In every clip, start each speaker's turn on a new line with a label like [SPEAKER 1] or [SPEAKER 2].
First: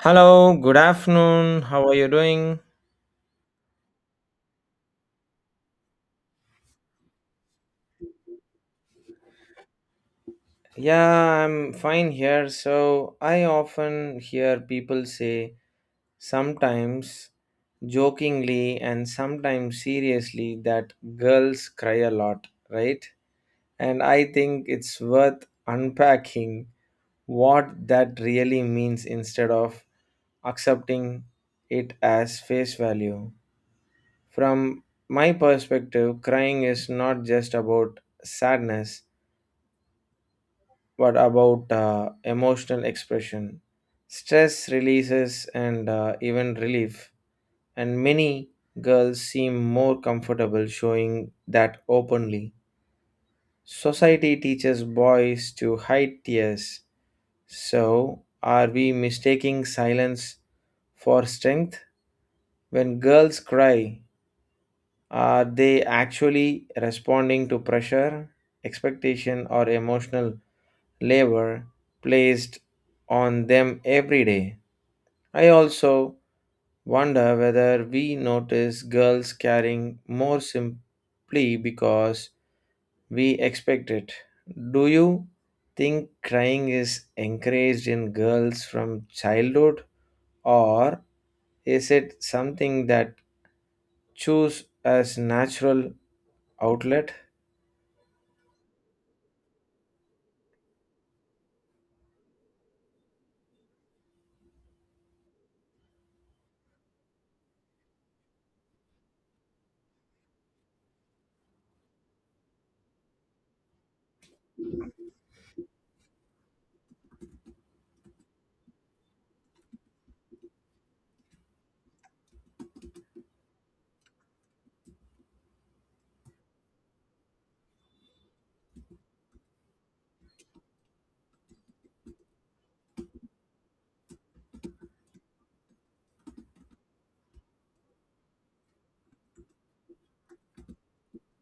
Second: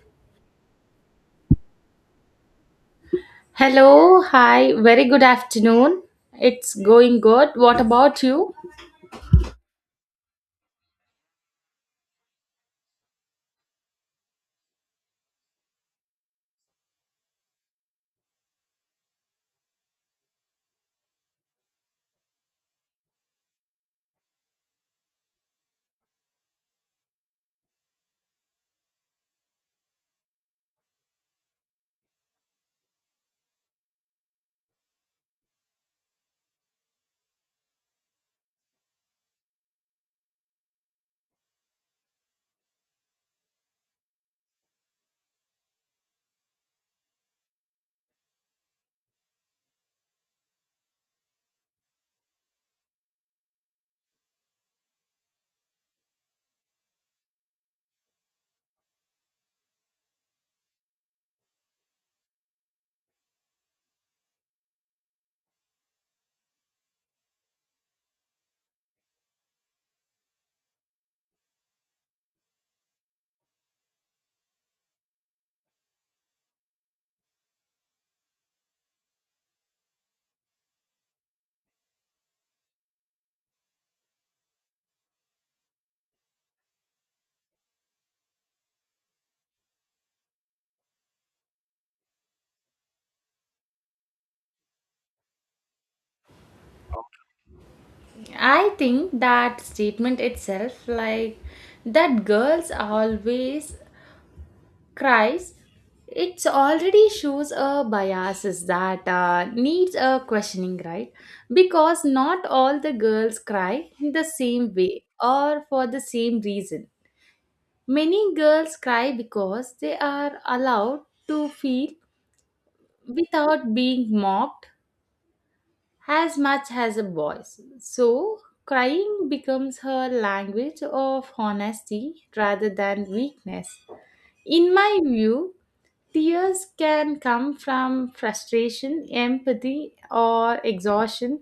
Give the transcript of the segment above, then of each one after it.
[SPEAKER 1] Hello, good afternoon. How are you doing?
[SPEAKER 2] Hello, hi, very good afternoon. It's going good. What about you?
[SPEAKER 1] Yeah, I'm fine here. So, I often hear people say, sometimes jokingly and sometimes seriously, that girls cry a lot, right? And I think it's worth unpacking what that really means instead of accepting it as face value. From my perspective, crying is not just about sadness. What about emotional expression? Stress releases and even relief, and many girls seem more comfortable showing that openly. Society teaches boys to hide tears, so are we mistaking silence for strength? When girls cry, are they actually responding to pressure, expectation, or emotional labor placed on them every day. I also wonder whether we notice girls carrying more simply because we expect it. Do you think crying is encouraged in girls from childhood or is it something that choose as natural outlet?
[SPEAKER 2] I think that statement itself, like that girls always cries, it already shows a biases that needs a questioning, right? Because not all the girls cry in the same way or for the same reason. Many girls cry because they are allowed to feel without being mocked as much as a voice. So, crying becomes her language of honesty rather than weakness. In my view, tears can come from frustration, empathy, or exhaustion,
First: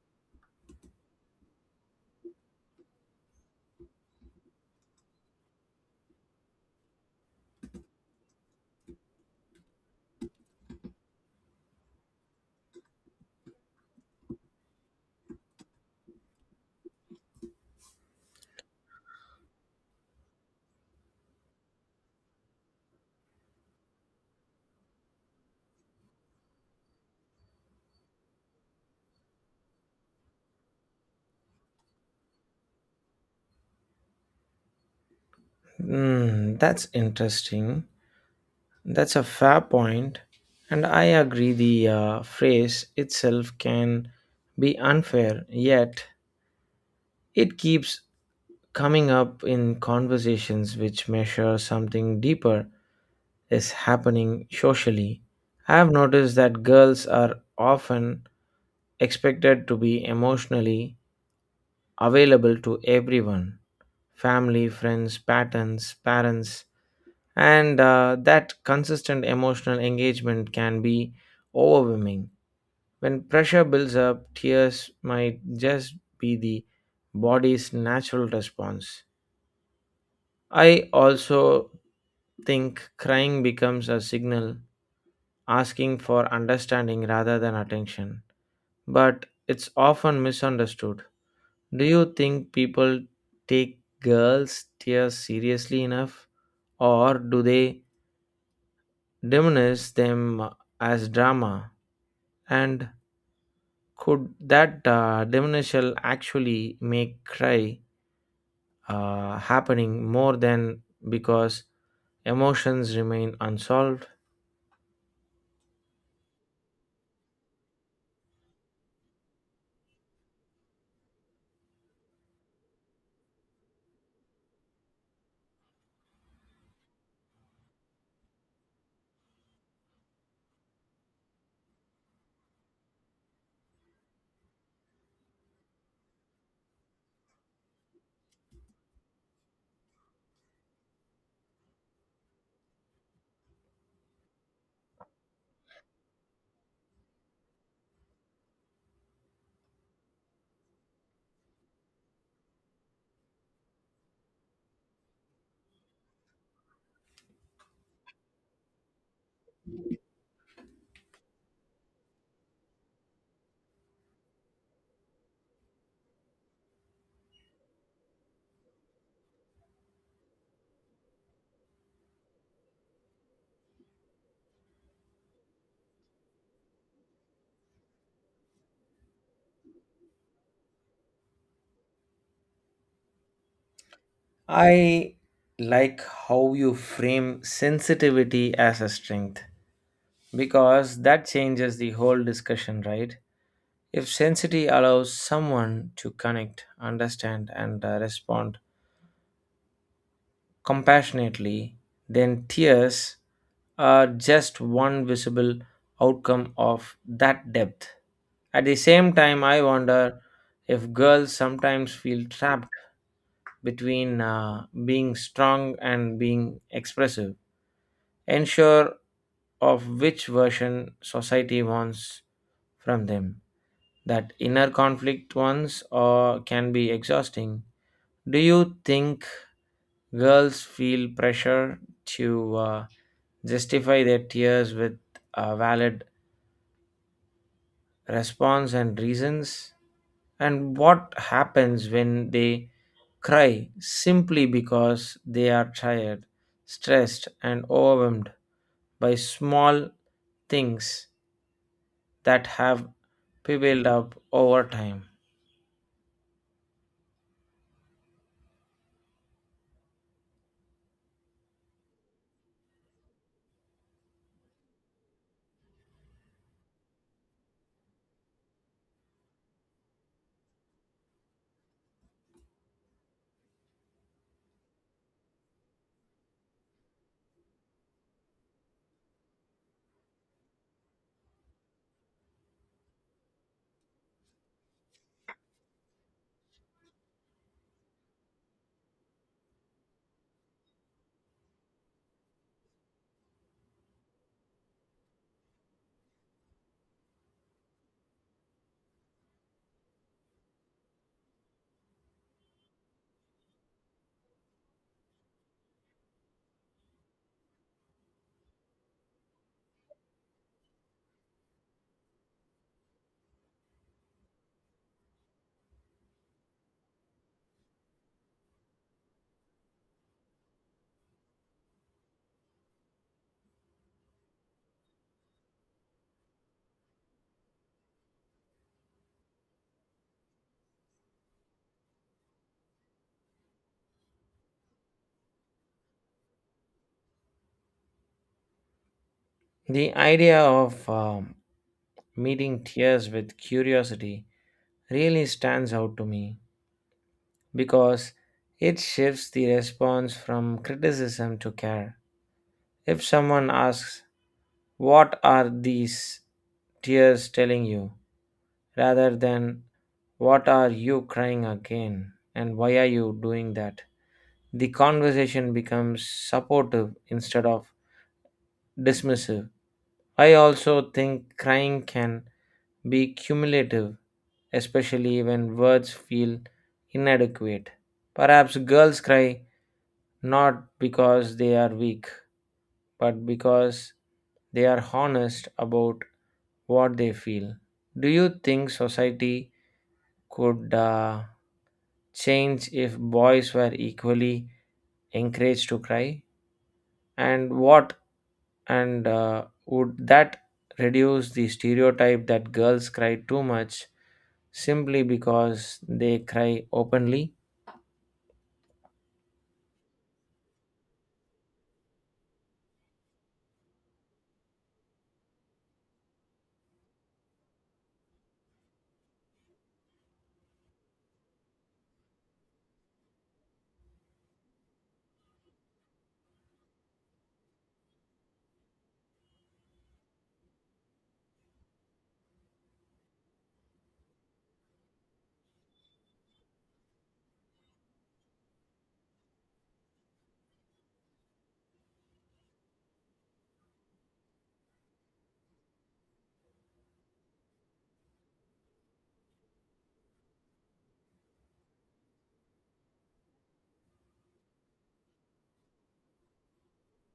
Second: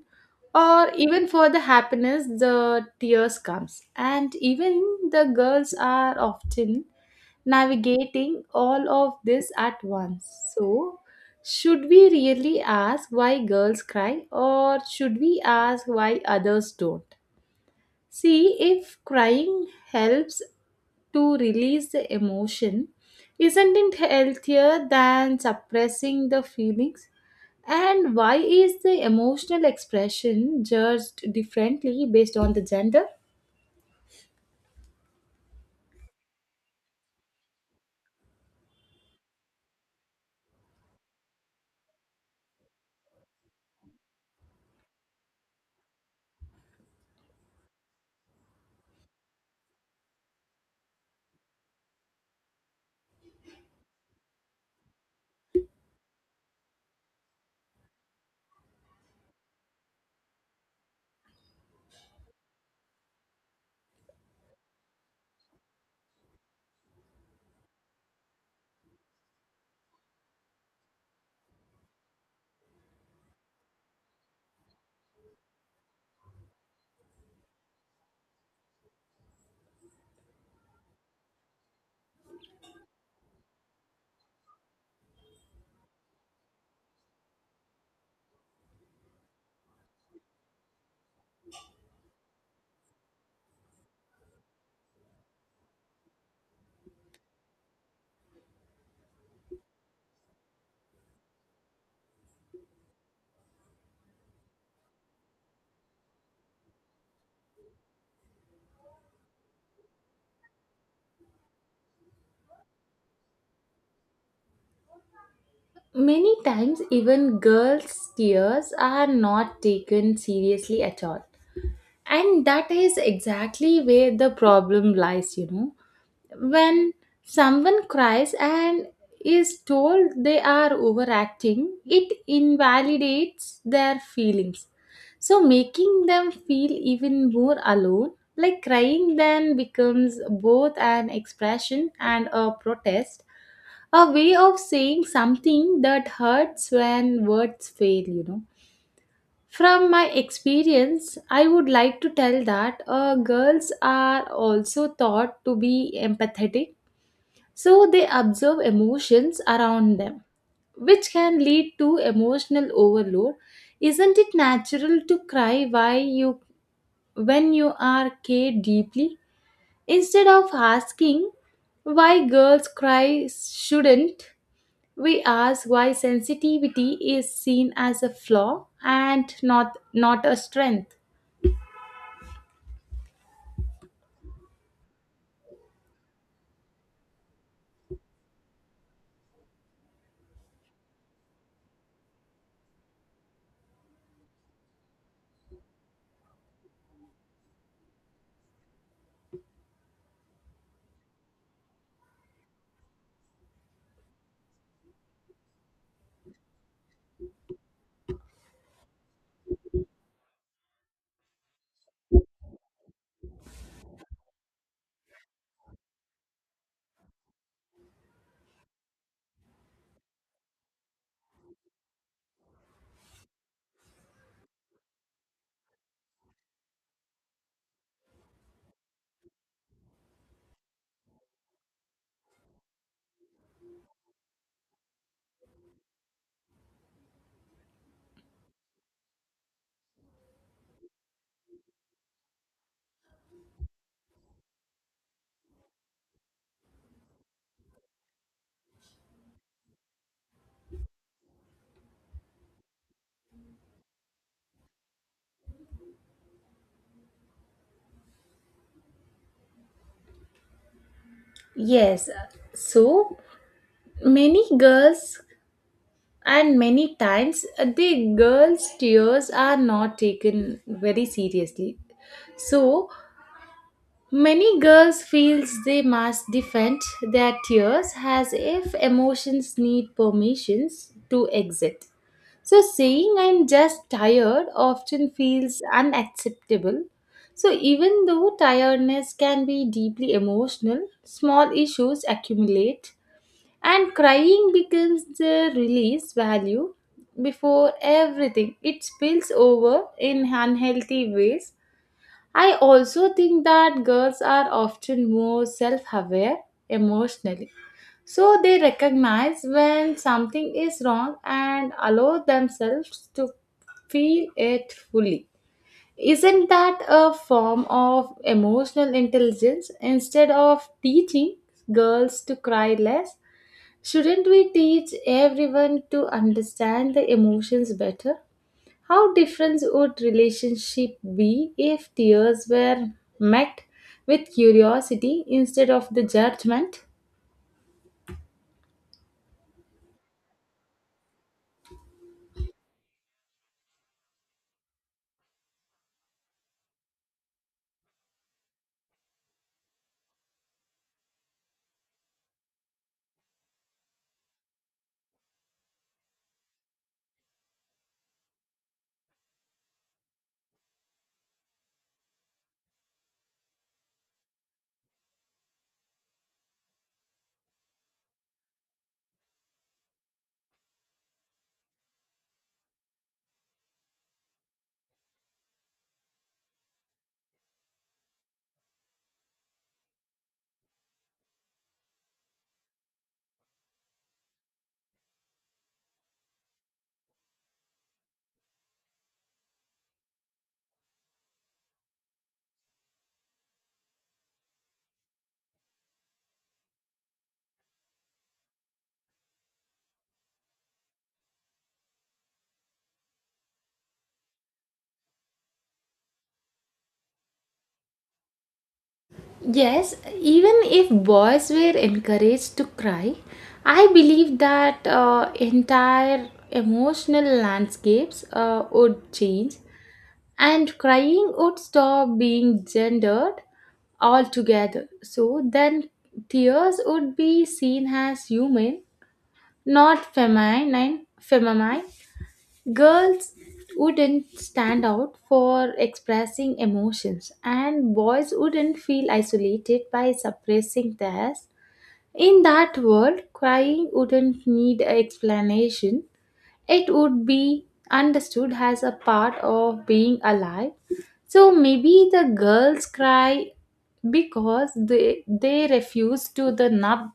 [SPEAKER 2] or even for the happiness the tears comes. And even the girls are often navigating all of this at once. So, should we really ask why girls cry or should we ask why others don't? See, if crying helps to release the emotion, isn't it healthier than suppressing the feelings? And why is the emotional expression judged differently based on the gender?
[SPEAKER 1] Hmm, that's interesting. That's a fair point, and I agree the phrase itself can be unfair, yet, it keeps coming up in conversations which measure something deeper is happening socially. I have noticed that girls are often expected to be emotionally available to everyone family, friends, patterns, parents, and that consistent emotional engagement can be overwhelming. When pressure builds up, tears might just be the body's natural response. I also think crying becomes a signal asking for understanding rather than attention, but it's often misunderstood. Do you think people take girls' tears seriously enough, or do they diminish them as drama? And could that diminution actually make cry happening more than because emotions remain unsolved.
[SPEAKER 2] Many times, even girls' tears are not taken seriously at all. And that is exactly where the problem lies, you know. When someone cries and is told they are overacting, it invalidates their feelings. So, making them feel even more alone, like crying then becomes both an expression and a protest, a way of saying something that hurts when words fail, you know. From my experience, I would like to tell that girls are also taught to be empathetic, so they observe emotions around them, which can lead to emotional overload. Isn't it natural to cry why you when you are cared deeply instead of asking why girls cry shouldn't we ask why sensitivity is seen as a flaw and not a strength.
[SPEAKER 1] I like how you frame sensitivity as a strength because that changes the whole discussion, right? If sensitivity allows someone to connect, understand, and respond compassionately, then tears are just one visible outcome of that depth. At the same time, I wonder if girls sometimes feel trapped between being strong and being expressive, unsure of which version society wants from them. That inner conflict ones or can be exhausting. Do you think girls feel pressure to justify their tears with a valid response and reasons? And what happens when they cry simply because they are tired, stressed, and overwhelmed by small things that have built up over time?
[SPEAKER 2] Yes, so many girls and many times the girls' tears are not taken very seriously. So many girls feels they must defend their tears as if emotions need permissions to exit. So saying I'm just tired often feels unacceptable. So even though tiredness can be deeply emotional, small issues accumulate and crying becomes the release value before everything. It spills over in unhealthy ways. I also think that girls are often more self-aware emotionally so they recognize when something is wrong and allow themselves to feel it fully. Isn't that a form of emotional intelligence? Instead of teaching girls to cry less, shouldn't we teach everyone to understand the emotions better? How different would relationship be if tears were met with curiosity instead of the judgment?
[SPEAKER 1] The idea of meeting tears with curiosity really stands out to me because it shifts the response from criticism to care. If someone asks, "What are these tears telling you?" rather than "What are you crying again?" and "Why are you doing that?" the conversation becomes supportive instead of dismissive. I also think crying can be cumulative, especially when words feel inadequate. Perhaps girls cry not because they are weak, but because they are honest about what they feel. Do you think society could change if boys were equally encouraged to cry? And what and would that reduce the stereotype that girls cry too much simply because they cry openly?
[SPEAKER 2] Yes, even if boys were encouraged to cry, I believe that entire emotional landscapes would change and crying would stop being gendered altogether. So then tears would be seen as human, not feminine. Girls wouldn't stand out for expressing emotions, and boys wouldn't feel isolated by suppressing theirs. In that world, crying wouldn't need an explanation, it would be understood as a part of being alive. So maybe the girls cry because they refuse to the nub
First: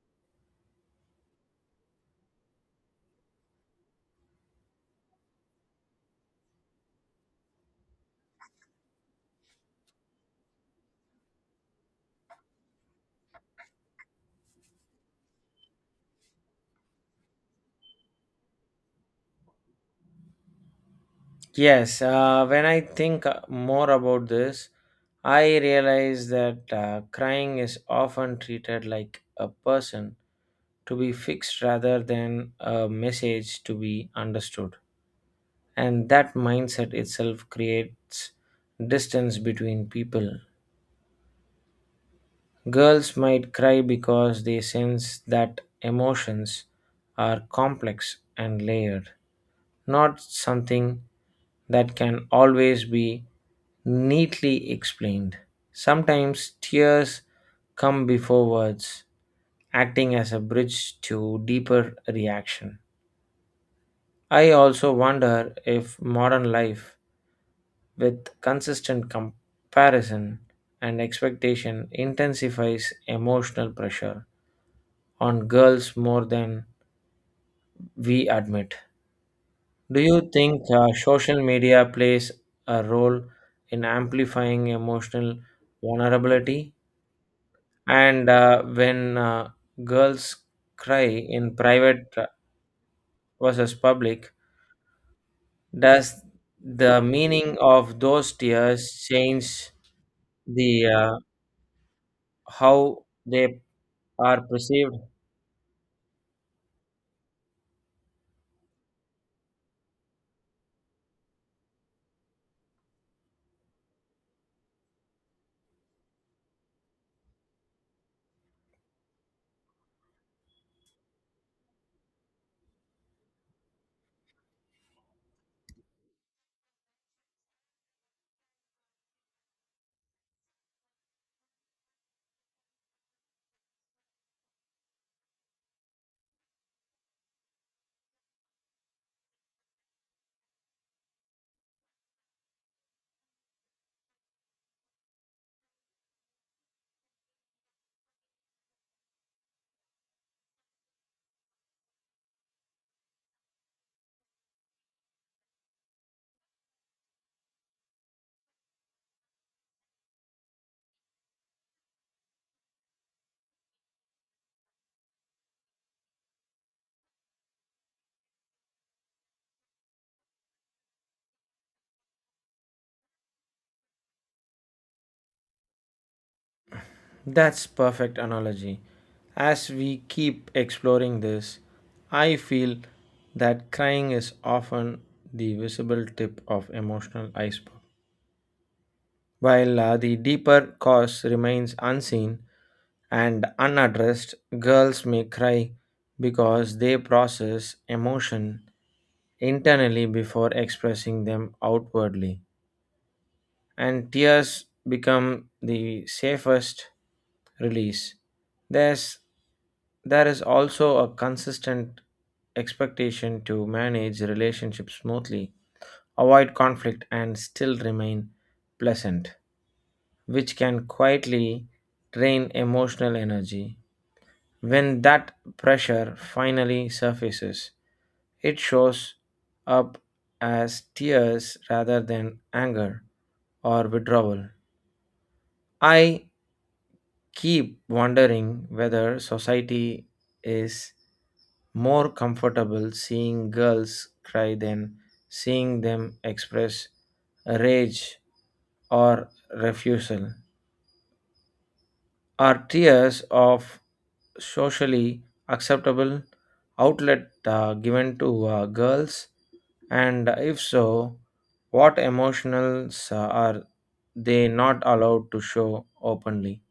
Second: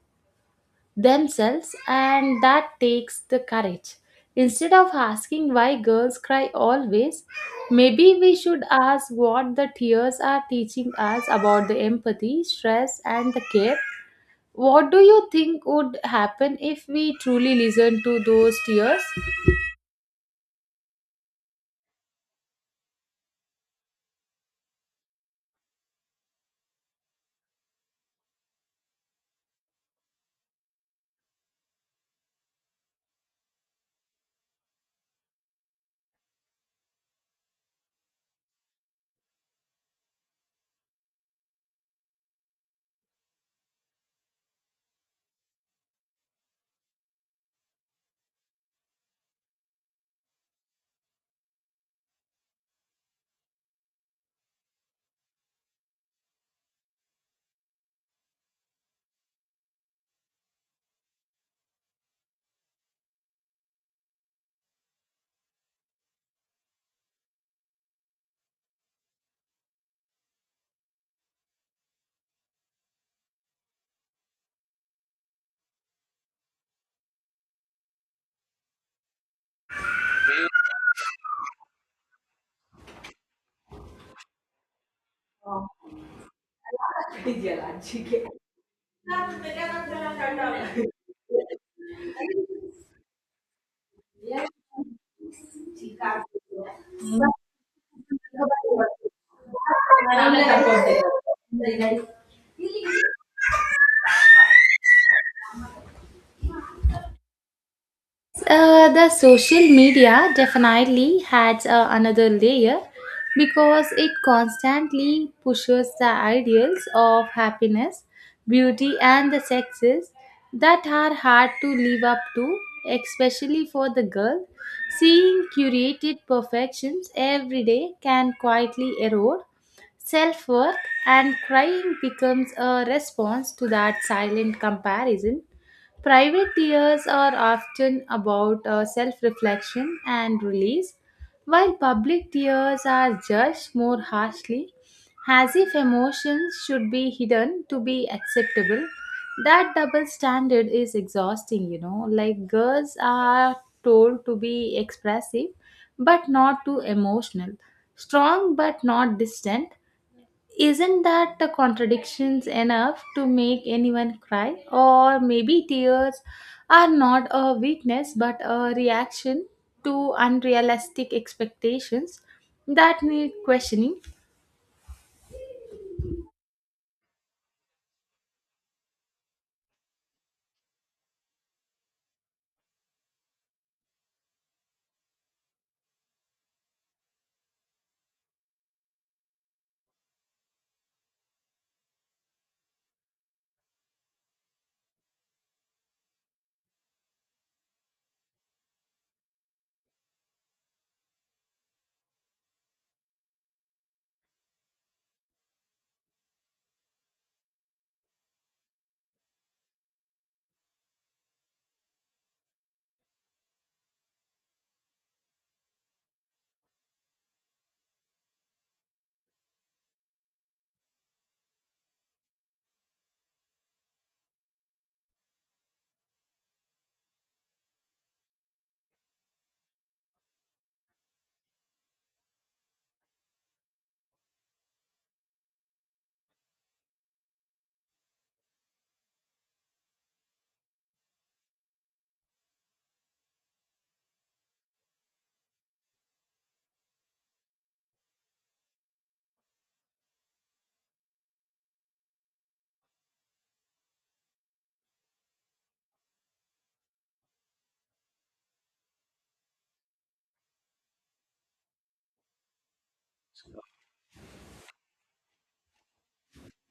[SPEAKER 2] themselves, and that takes the courage. Instead of asking why girls cry always, maybe we should ask what the tears are teaching us about the empathy, stress, and the care. What do you think would happen if we truly listen to those tears?
[SPEAKER 1] Yes, when I think more about this, I realize that crying is often treated like a person to be fixed rather than a message to be understood. And that mindset itself creates distance between people. Girls might cry because they sense that emotions are complex and layered not something that can always be neatly explained. Sometimes tears come before words, acting as a bridge to deeper reaction. I also wonder if modern life, with consistent comparison and expectation, intensifies emotional pressure on girls more than we admit. Do you think social media plays a role in amplifying emotional vulnerability? And when girls cry in private versus public, does the meaning of those tears change the how they are perceived?
[SPEAKER 2] The social media definitely adds another layer because it constantly pushes the ideals of happiness, beauty, and the sexes that are hard to live up to, especially for the girl. Seeing curated perfections every day can quietly erode self worth, and crying becomes a response to that silent comparison. Private years are often about self reflection and release, while public years are judged more harshly, as if emotions should be hidden to be acceptable. That double standard is exhausting, you know. Like girls are told to be expressive but not too emotional, strong but not distant, isn't that the contradictions enough to make anyone cry? Or maybe tears are not a weakness but a reaction to unrealistic expectations that need questioning.
[SPEAKER 1] That's perfect analogy. As we keep exploring this, I feel that crying is often the visible tip of emotional iceberg, while the deeper cause remains unseen and unaddressed. Girls may cry because they process emotion internally before expressing them outwardly and tears become the safest release. There's there is also a consistent expectation to manage relationships smoothly, avoid conflict and still remain pleasant, which can quietly drain emotional energy. When that pressure finally surfaces, it shows up as tears rather than anger or withdrawal. I keep wondering whether society is more comfortable seeing girls cry than seeing them express rage or refusal. Are tears of socially acceptable outlet given to girls? And if so, what emotionals are they not allowed to show openly?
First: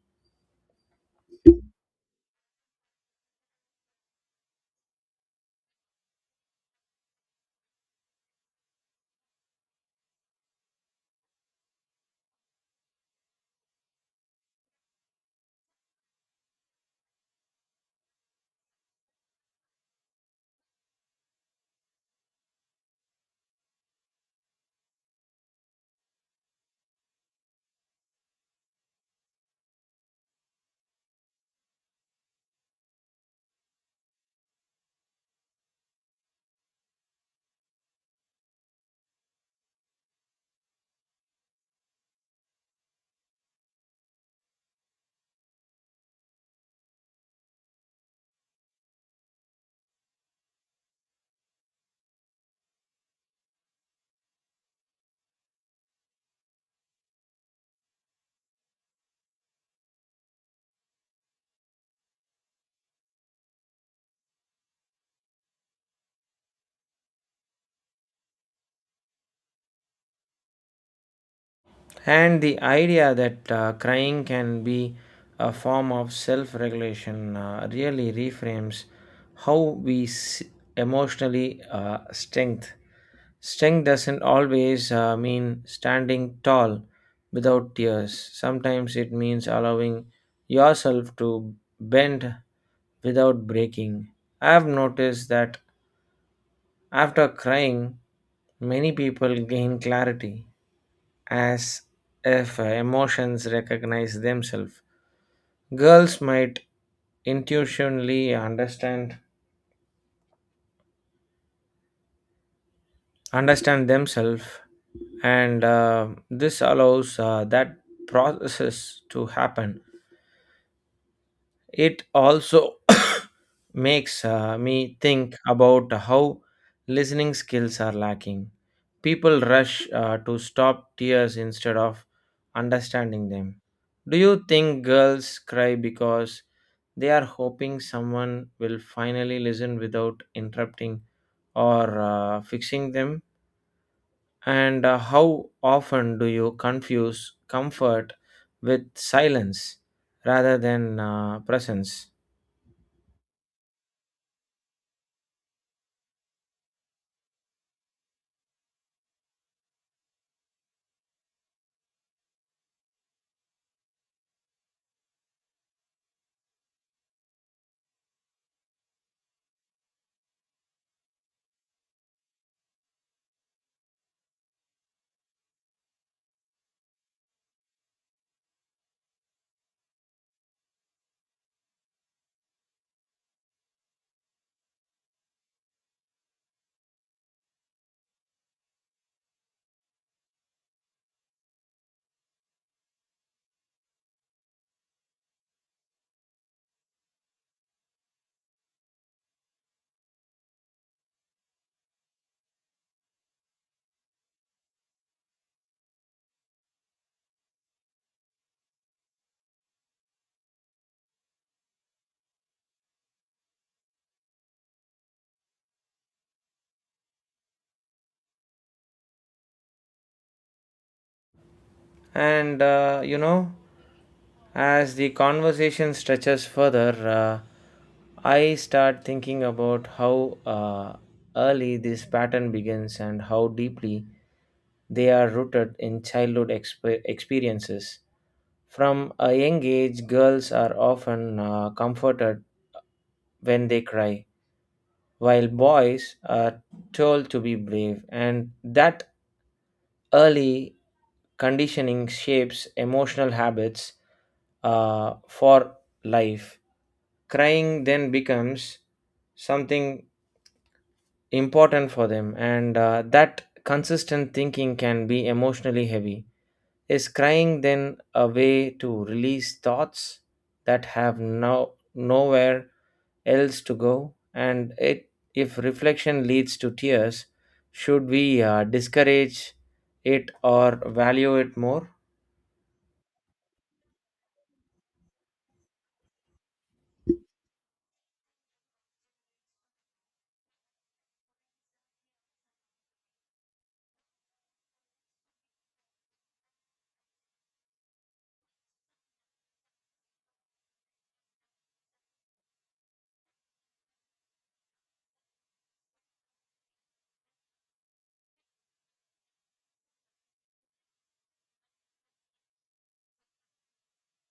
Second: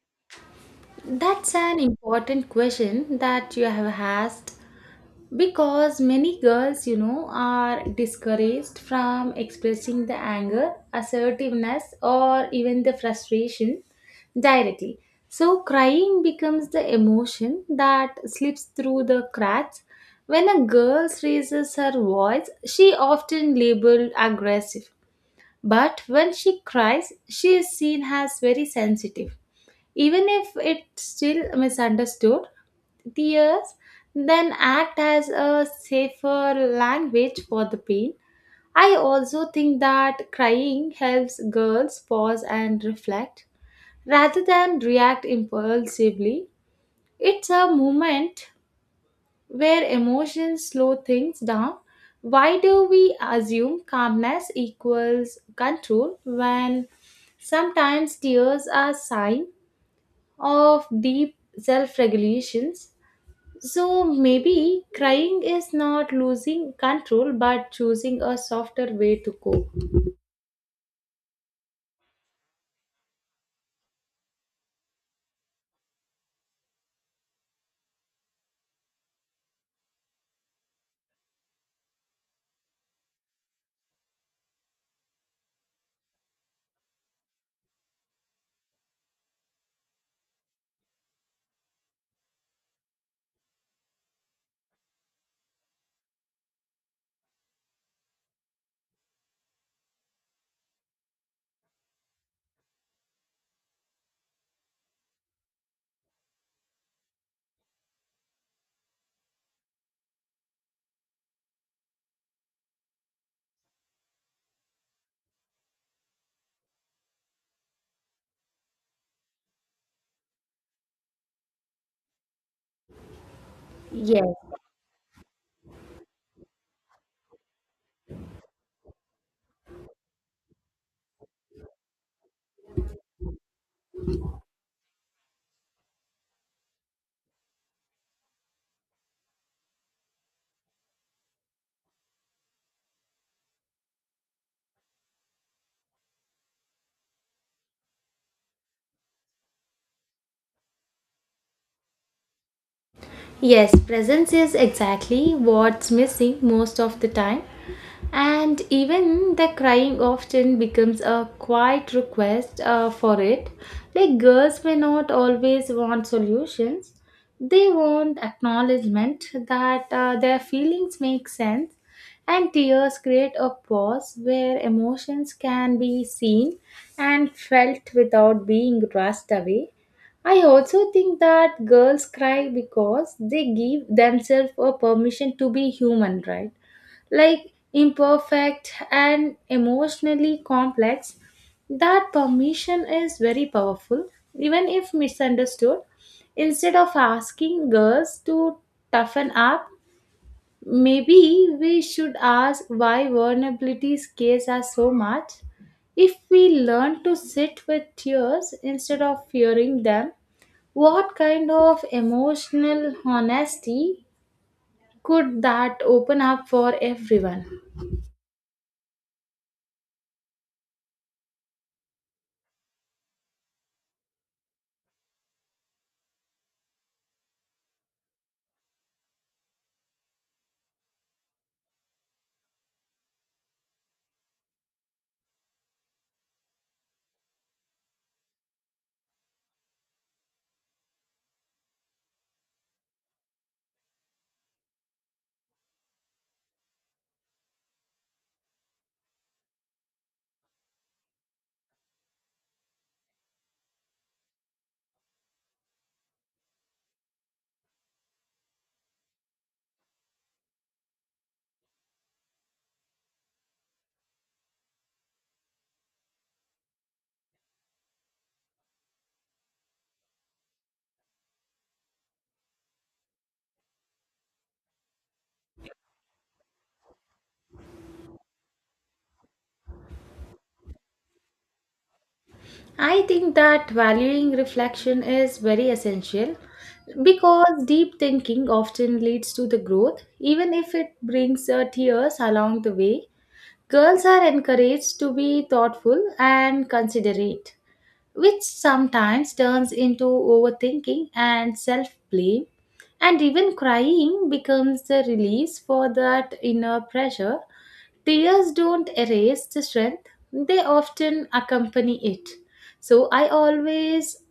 [SPEAKER 2] That's an important question that you have asked because many girls you know are discouraged from expressing the anger assertiveness or even the frustration directly so crying becomes the emotion that slips through the cracks when a girl raises her voice she often labeled aggressive but when she cries, she is seen as very sensitive. Even if it's still misunderstood, tears then act as a safer language for the pain. I also think that crying helps girls pause and reflect rather than react impulsively. It's a moment where emotions slow things down. Why do we assume calmness equals control when sometimes tears are sign of deep self-regulations? So maybe crying is not losing control but choosing a softer way to cope.
[SPEAKER 1] And the idea that crying can be a form of self regulation really reframes how we emotionally strength. Strength doesn't always mean standing tall without tears, sometimes it means allowing yourself to bend without breaking. I have noticed that after crying, many people gain clarity as if emotions recognize themselves. Girls might intuitionally understand themselves, and this allows that process to happen. It also makes me think about how listening skills are lacking. People rush to stop tears instead of understanding them. Do you think girls cry because they are hoping someone will finally listen without interrupting or fixing them? And how often do you confuse comfort with silence rather than presence?
[SPEAKER 2] Yes, presence is exactly what's missing most of the time. And even the crying often becomes a quiet request for it. Like girls may not always want solutions, they want acknowledgement that their feelings make sense. And tears create a pause where emotions can be seen and felt without being rushed away. I also think that girls cry because they give themselves a permission to be human, right? Like imperfect and emotionally complex. That permission is very powerful, even if misunderstood. Instead of asking girls to toughen up, maybe we should ask why vulnerability scares us so much. If we learn to sit with tears instead of fearing them, what kind of emotional honesty could that open up for everyone?
[SPEAKER 1] And you know, as the conversation stretches further, I start thinking about how early this pattern begins and how deeply they are rooted in childhood experiences. From a young age, girls are often comforted when they cry, while boys are told to be brave, and that early conditioning shapes emotional habits for life. Crying then becomes something important for them, and that consistent thinking can be emotionally heavy. Is crying then a way to release thoughts that have no, nowhere else to go? And it, if reflection leads to tears, should we discourage it or value it more?
[SPEAKER 2] I think that valuing reflection is very essential because deep thinking often leads to the growth, even if it brings tears along the way. Girls are encouraged to be thoughtful and considerate, which sometimes turns into overthinking and self blame. And even crying becomes the release for that inner pressure. Tears don't erase the strength, they often accompany it. So I always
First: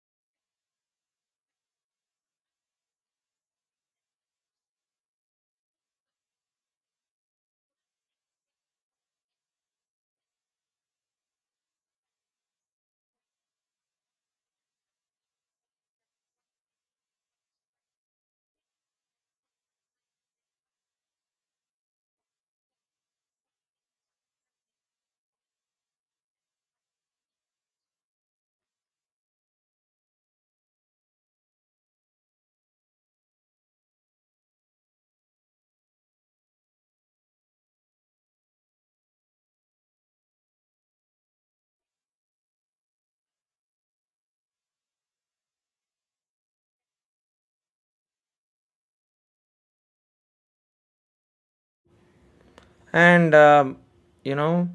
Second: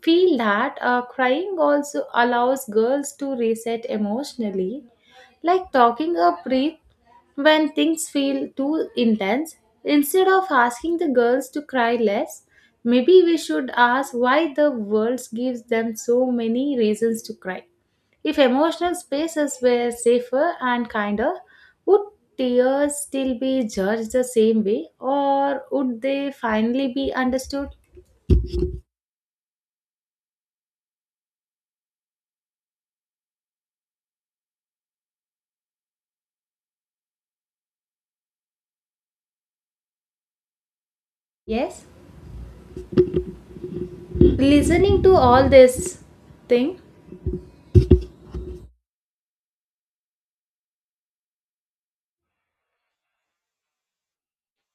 [SPEAKER 2] feel that crying also allows girls to reset emotionally like talking a breath when things feel too intense. Instead of asking the girls to cry less, maybe we should ask why the world gives them so many reasons to cry. If emotional spaces were safer and kinder, would tears still be judged the same way or would they finally be understood? Yes, listening to all this thing.
[SPEAKER 1] And you know,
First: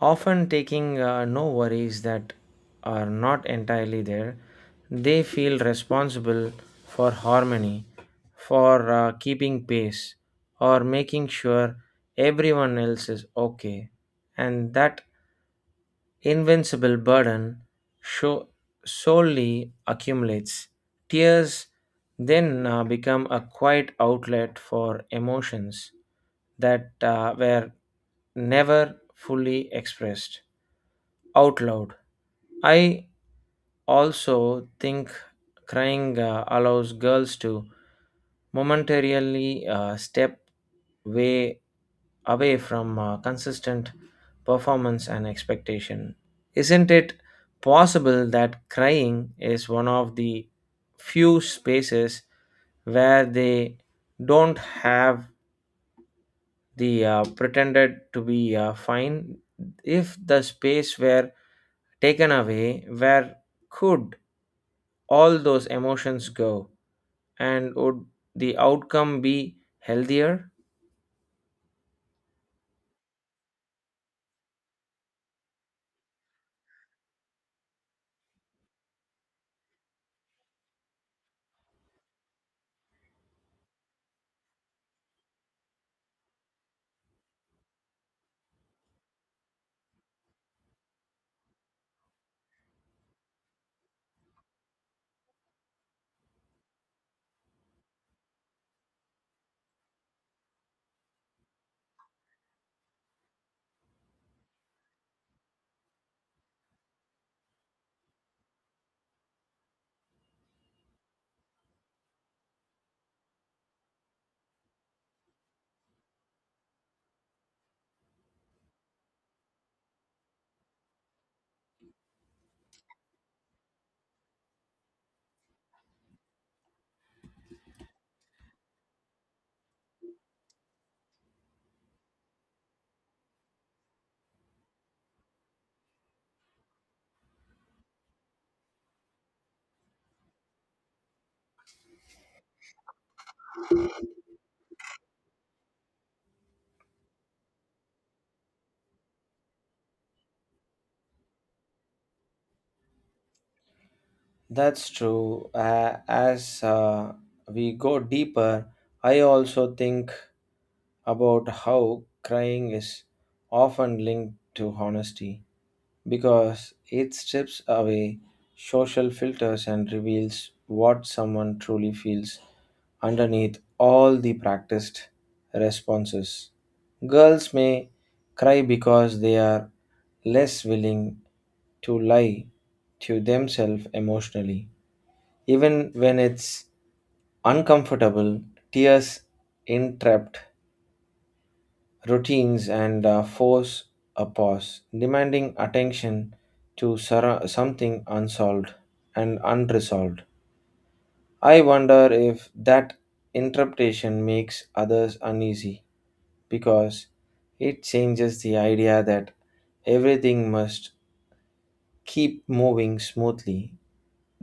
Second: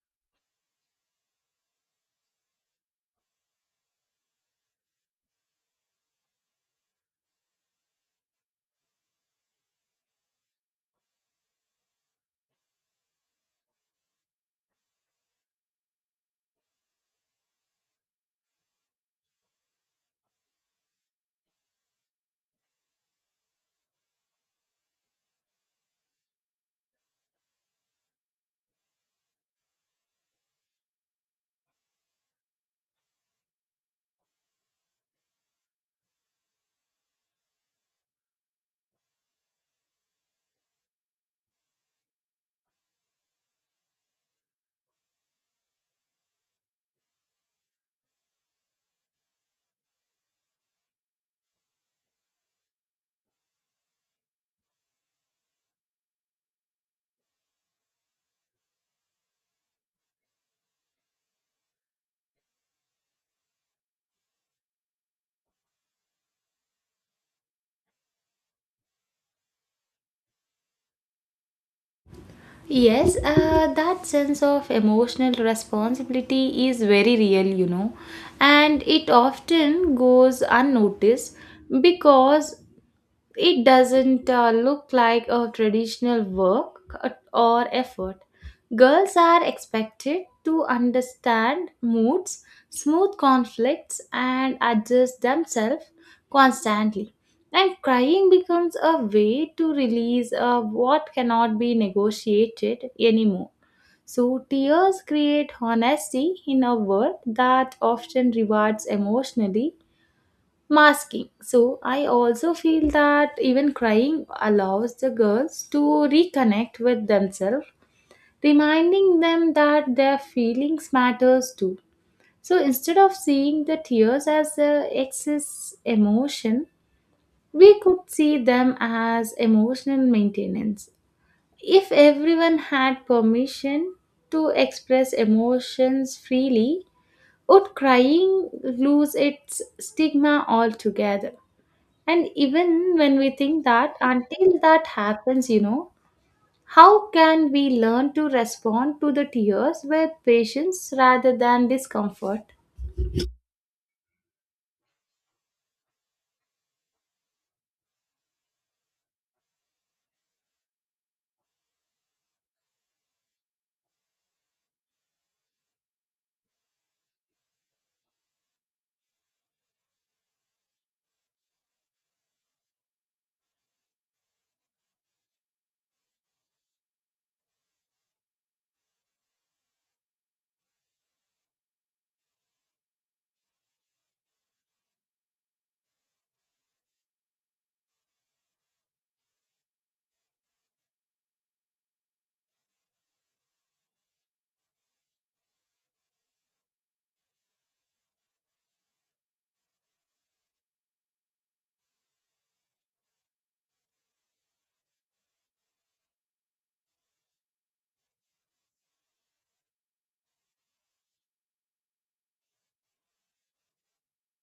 [SPEAKER 1] often taking no worries that are not entirely there, they feel responsible for harmony, for keeping pace or making sure everyone else is okay, and that invincible burden sho- solely accumulates. Tears then become a quiet outlet for emotions that were never fully expressed out loud. I also think crying allows girls to momentarily step way away from consistent performance and expectation. Isn't it possible that crying is one of the few spaces where they don't have the pretended to be fine? If the space were taken away, where could all those emotions go? And would the outcome be healthier?
[SPEAKER 2] Yes, that sense of emotional responsibility is very real, you know, and it often goes unnoticed because it doesn't look like a traditional work or effort. Girls are expected to understand moods, smooth conflicts, and adjust themselves constantly. And crying becomes a way to release what cannot be negotiated anymore. So, tears create honesty in a world that often rewards emotionally masking. So I also feel that even crying allows the girls to reconnect with themselves, reminding them that their feelings matters too. So instead of seeing the tears as a excess emotion, we could see them as emotional maintenance. If everyone had permission to express emotions freely, would crying lose its stigma altogether? And even when we think that, until that happens, you know, how can we learn to respond to the tears with patience rather than discomfort?
[SPEAKER 1] That's true. As we go deeper, I also think about how crying is often linked to honesty, because it strips away social filters and reveals what someone truly feels underneath all the practiced responses. Girls may cry because they are less willing to lie to themselves emotionally. Even when it's uncomfortable, tears interrupt routines and force a pause, demanding attention to something unsolved and unresolved. I wonder if that interpretation makes others uneasy because it changes the idea that everything must keep moving smoothly.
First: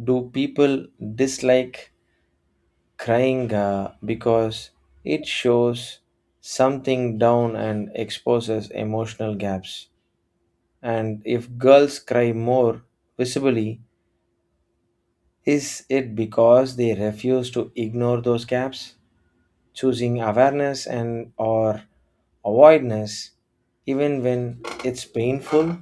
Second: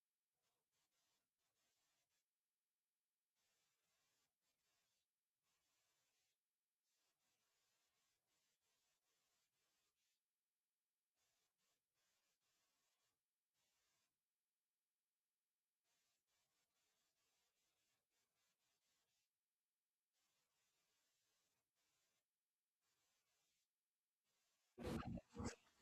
[SPEAKER 1] Do people dislike crying because it shows something down and exposes emotional gaps? And if girls cry more visibly, is it because they refuse to ignore those gaps, choosing awareness and or avoidance even when it's painful?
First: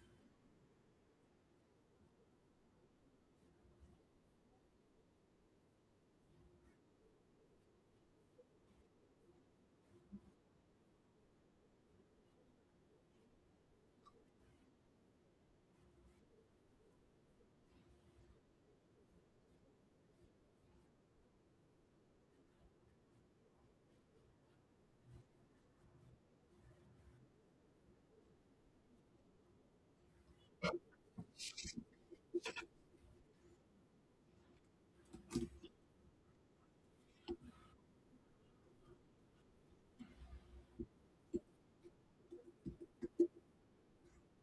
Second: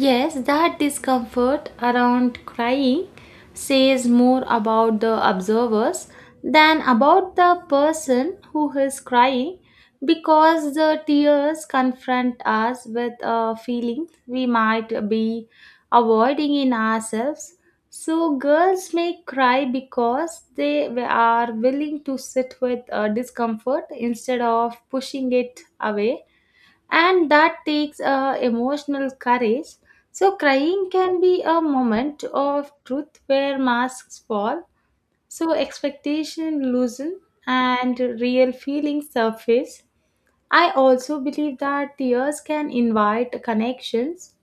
[SPEAKER 2] Yes, that discomfort around crying says more about the observers than about the person who is crying because the tears confront us with a feeling we might be avoiding in ourselves. So, girls may cry because they are willing to sit with discomfort instead of pushing it away and that takes emotional courage. So, crying can be a moment of truth where masks fall, so expectation loosen and real feelings surface. I also believe that tears can invite connections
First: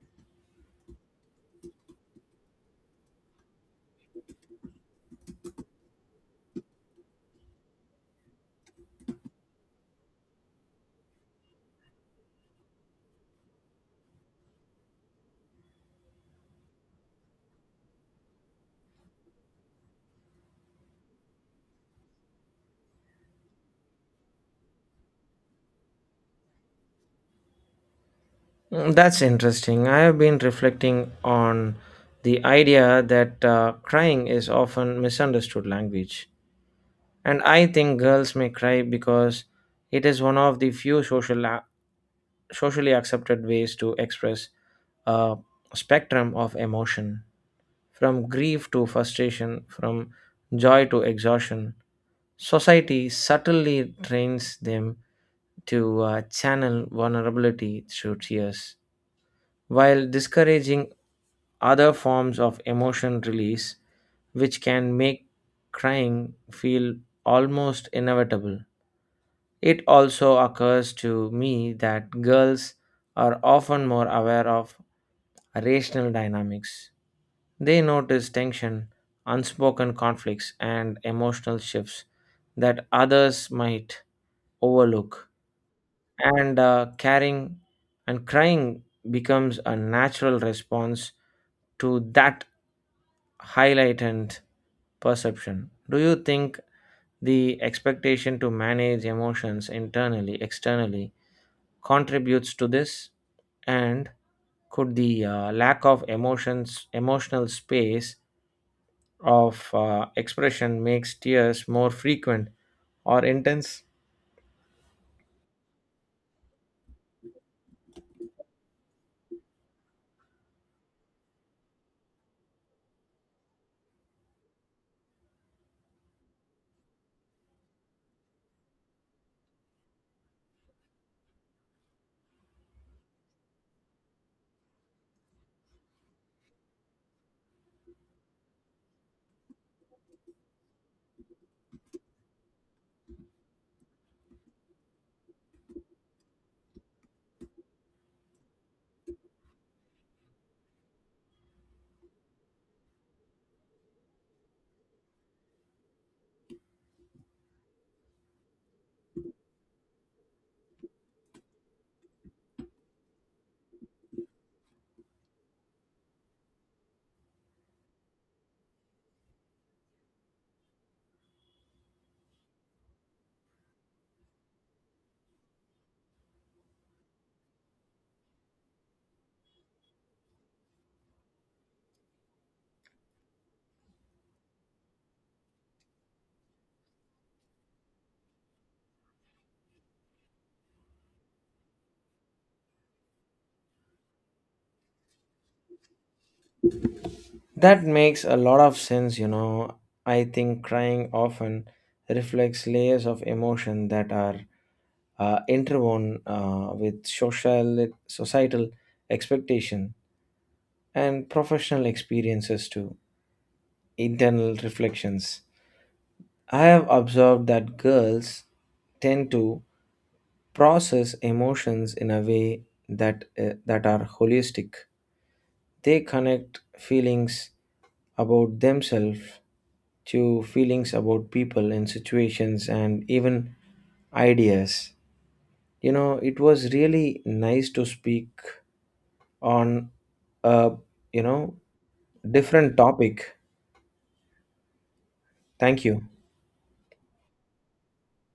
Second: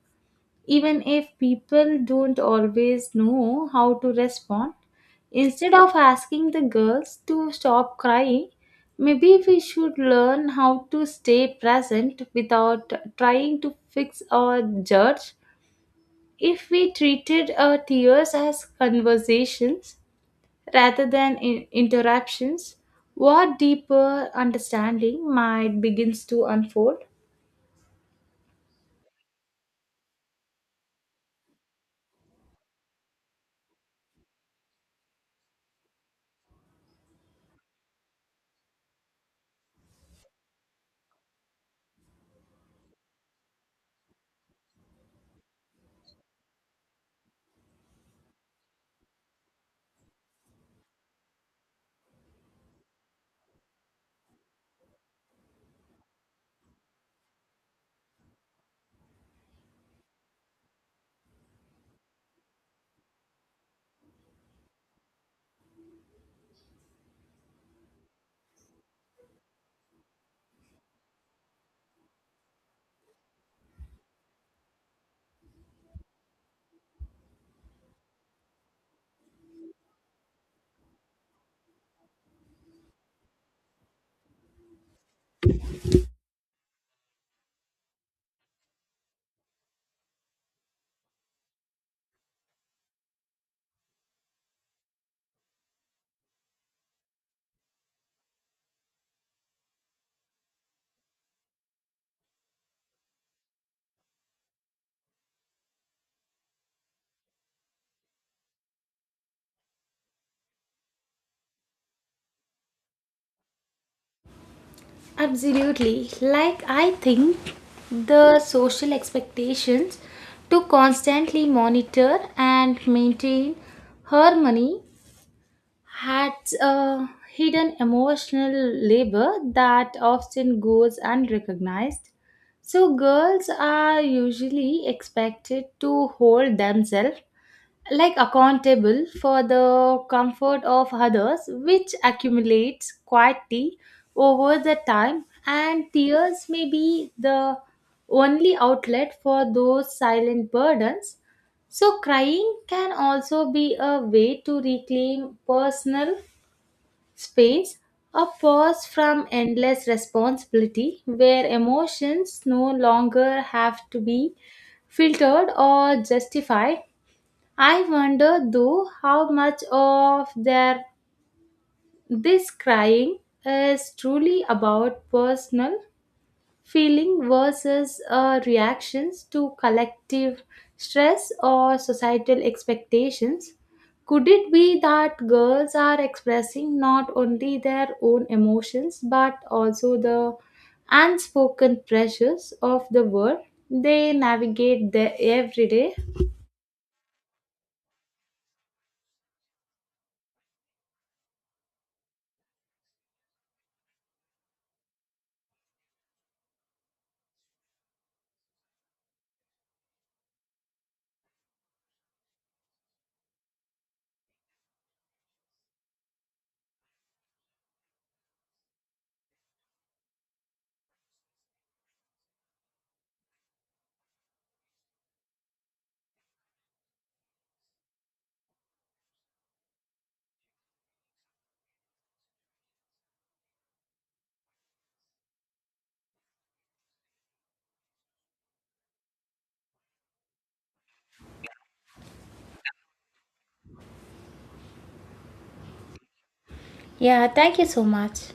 [SPEAKER 2] even if people don't always know how to respond. Instead of asking the girls to stop crying, maybe we should learn how to stay present without trying to fix or judge. If we treated our tears as conversations rather than interruptions, what deeper understanding might begins to unfold?
[SPEAKER 1] Mm, that's interesting. I have been reflecting on the idea that crying is often misunderstood language. And I think girls may cry because it is one of the few socially accepted ways to express a spectrum of emotion, from grief to frustration, from joy to exhaustion. Society subtly trains them to channel vulnerability through tears, while discouraging other forms of emotion release, which can make crying feel almost inevitable. It also occurs to me that girls are often more aware of rational dynamics. They notice tension, unspoken conflicts, and emotional shifts that others might overlook. And caring and crying becomes a natural response to that highlighted perception. Do you think the expectation to manage emotions internally, externally, contributes to this and could the lack of emotions emotional space of expression makes tears more frequent or intense?
[SPEAKER 2] Absolutely. Like, I think the social expectations to constantly monitor and maintain harmony had a hidden emotional labor that often goes unrecognized. So, girls are usually expected to hold themselves like accountable for the comfort of others which accumulates quietly over the time and tears may be the only outlet for those silent burdens so crying can also be a way to reclaim personal space a pause from endless responsibility where emotions no longer have to be filtered or justified. I wonder though how much of their this crying is truly about personal feeling versus reactions to collective stress or societal expectations. Could it be that girls are expressing not only their own emotions but also the unspoken pressures of the world they navigate their everyday?
[SPEAKER 1] That makes a lot of sense, you know. I think crying often reflects layers of emotion that are interwoven with social societal expectation and professional experiences too, internal reflections. I have observed that girls tend to process emotions in a way that that are holistic. They connect feelings about themselves to feelings about people and situations and even ideas. You know, it was really nice to speak on a, you know, different topic. Thank you.
[SPEAKER 2] Yeah, thank you so much.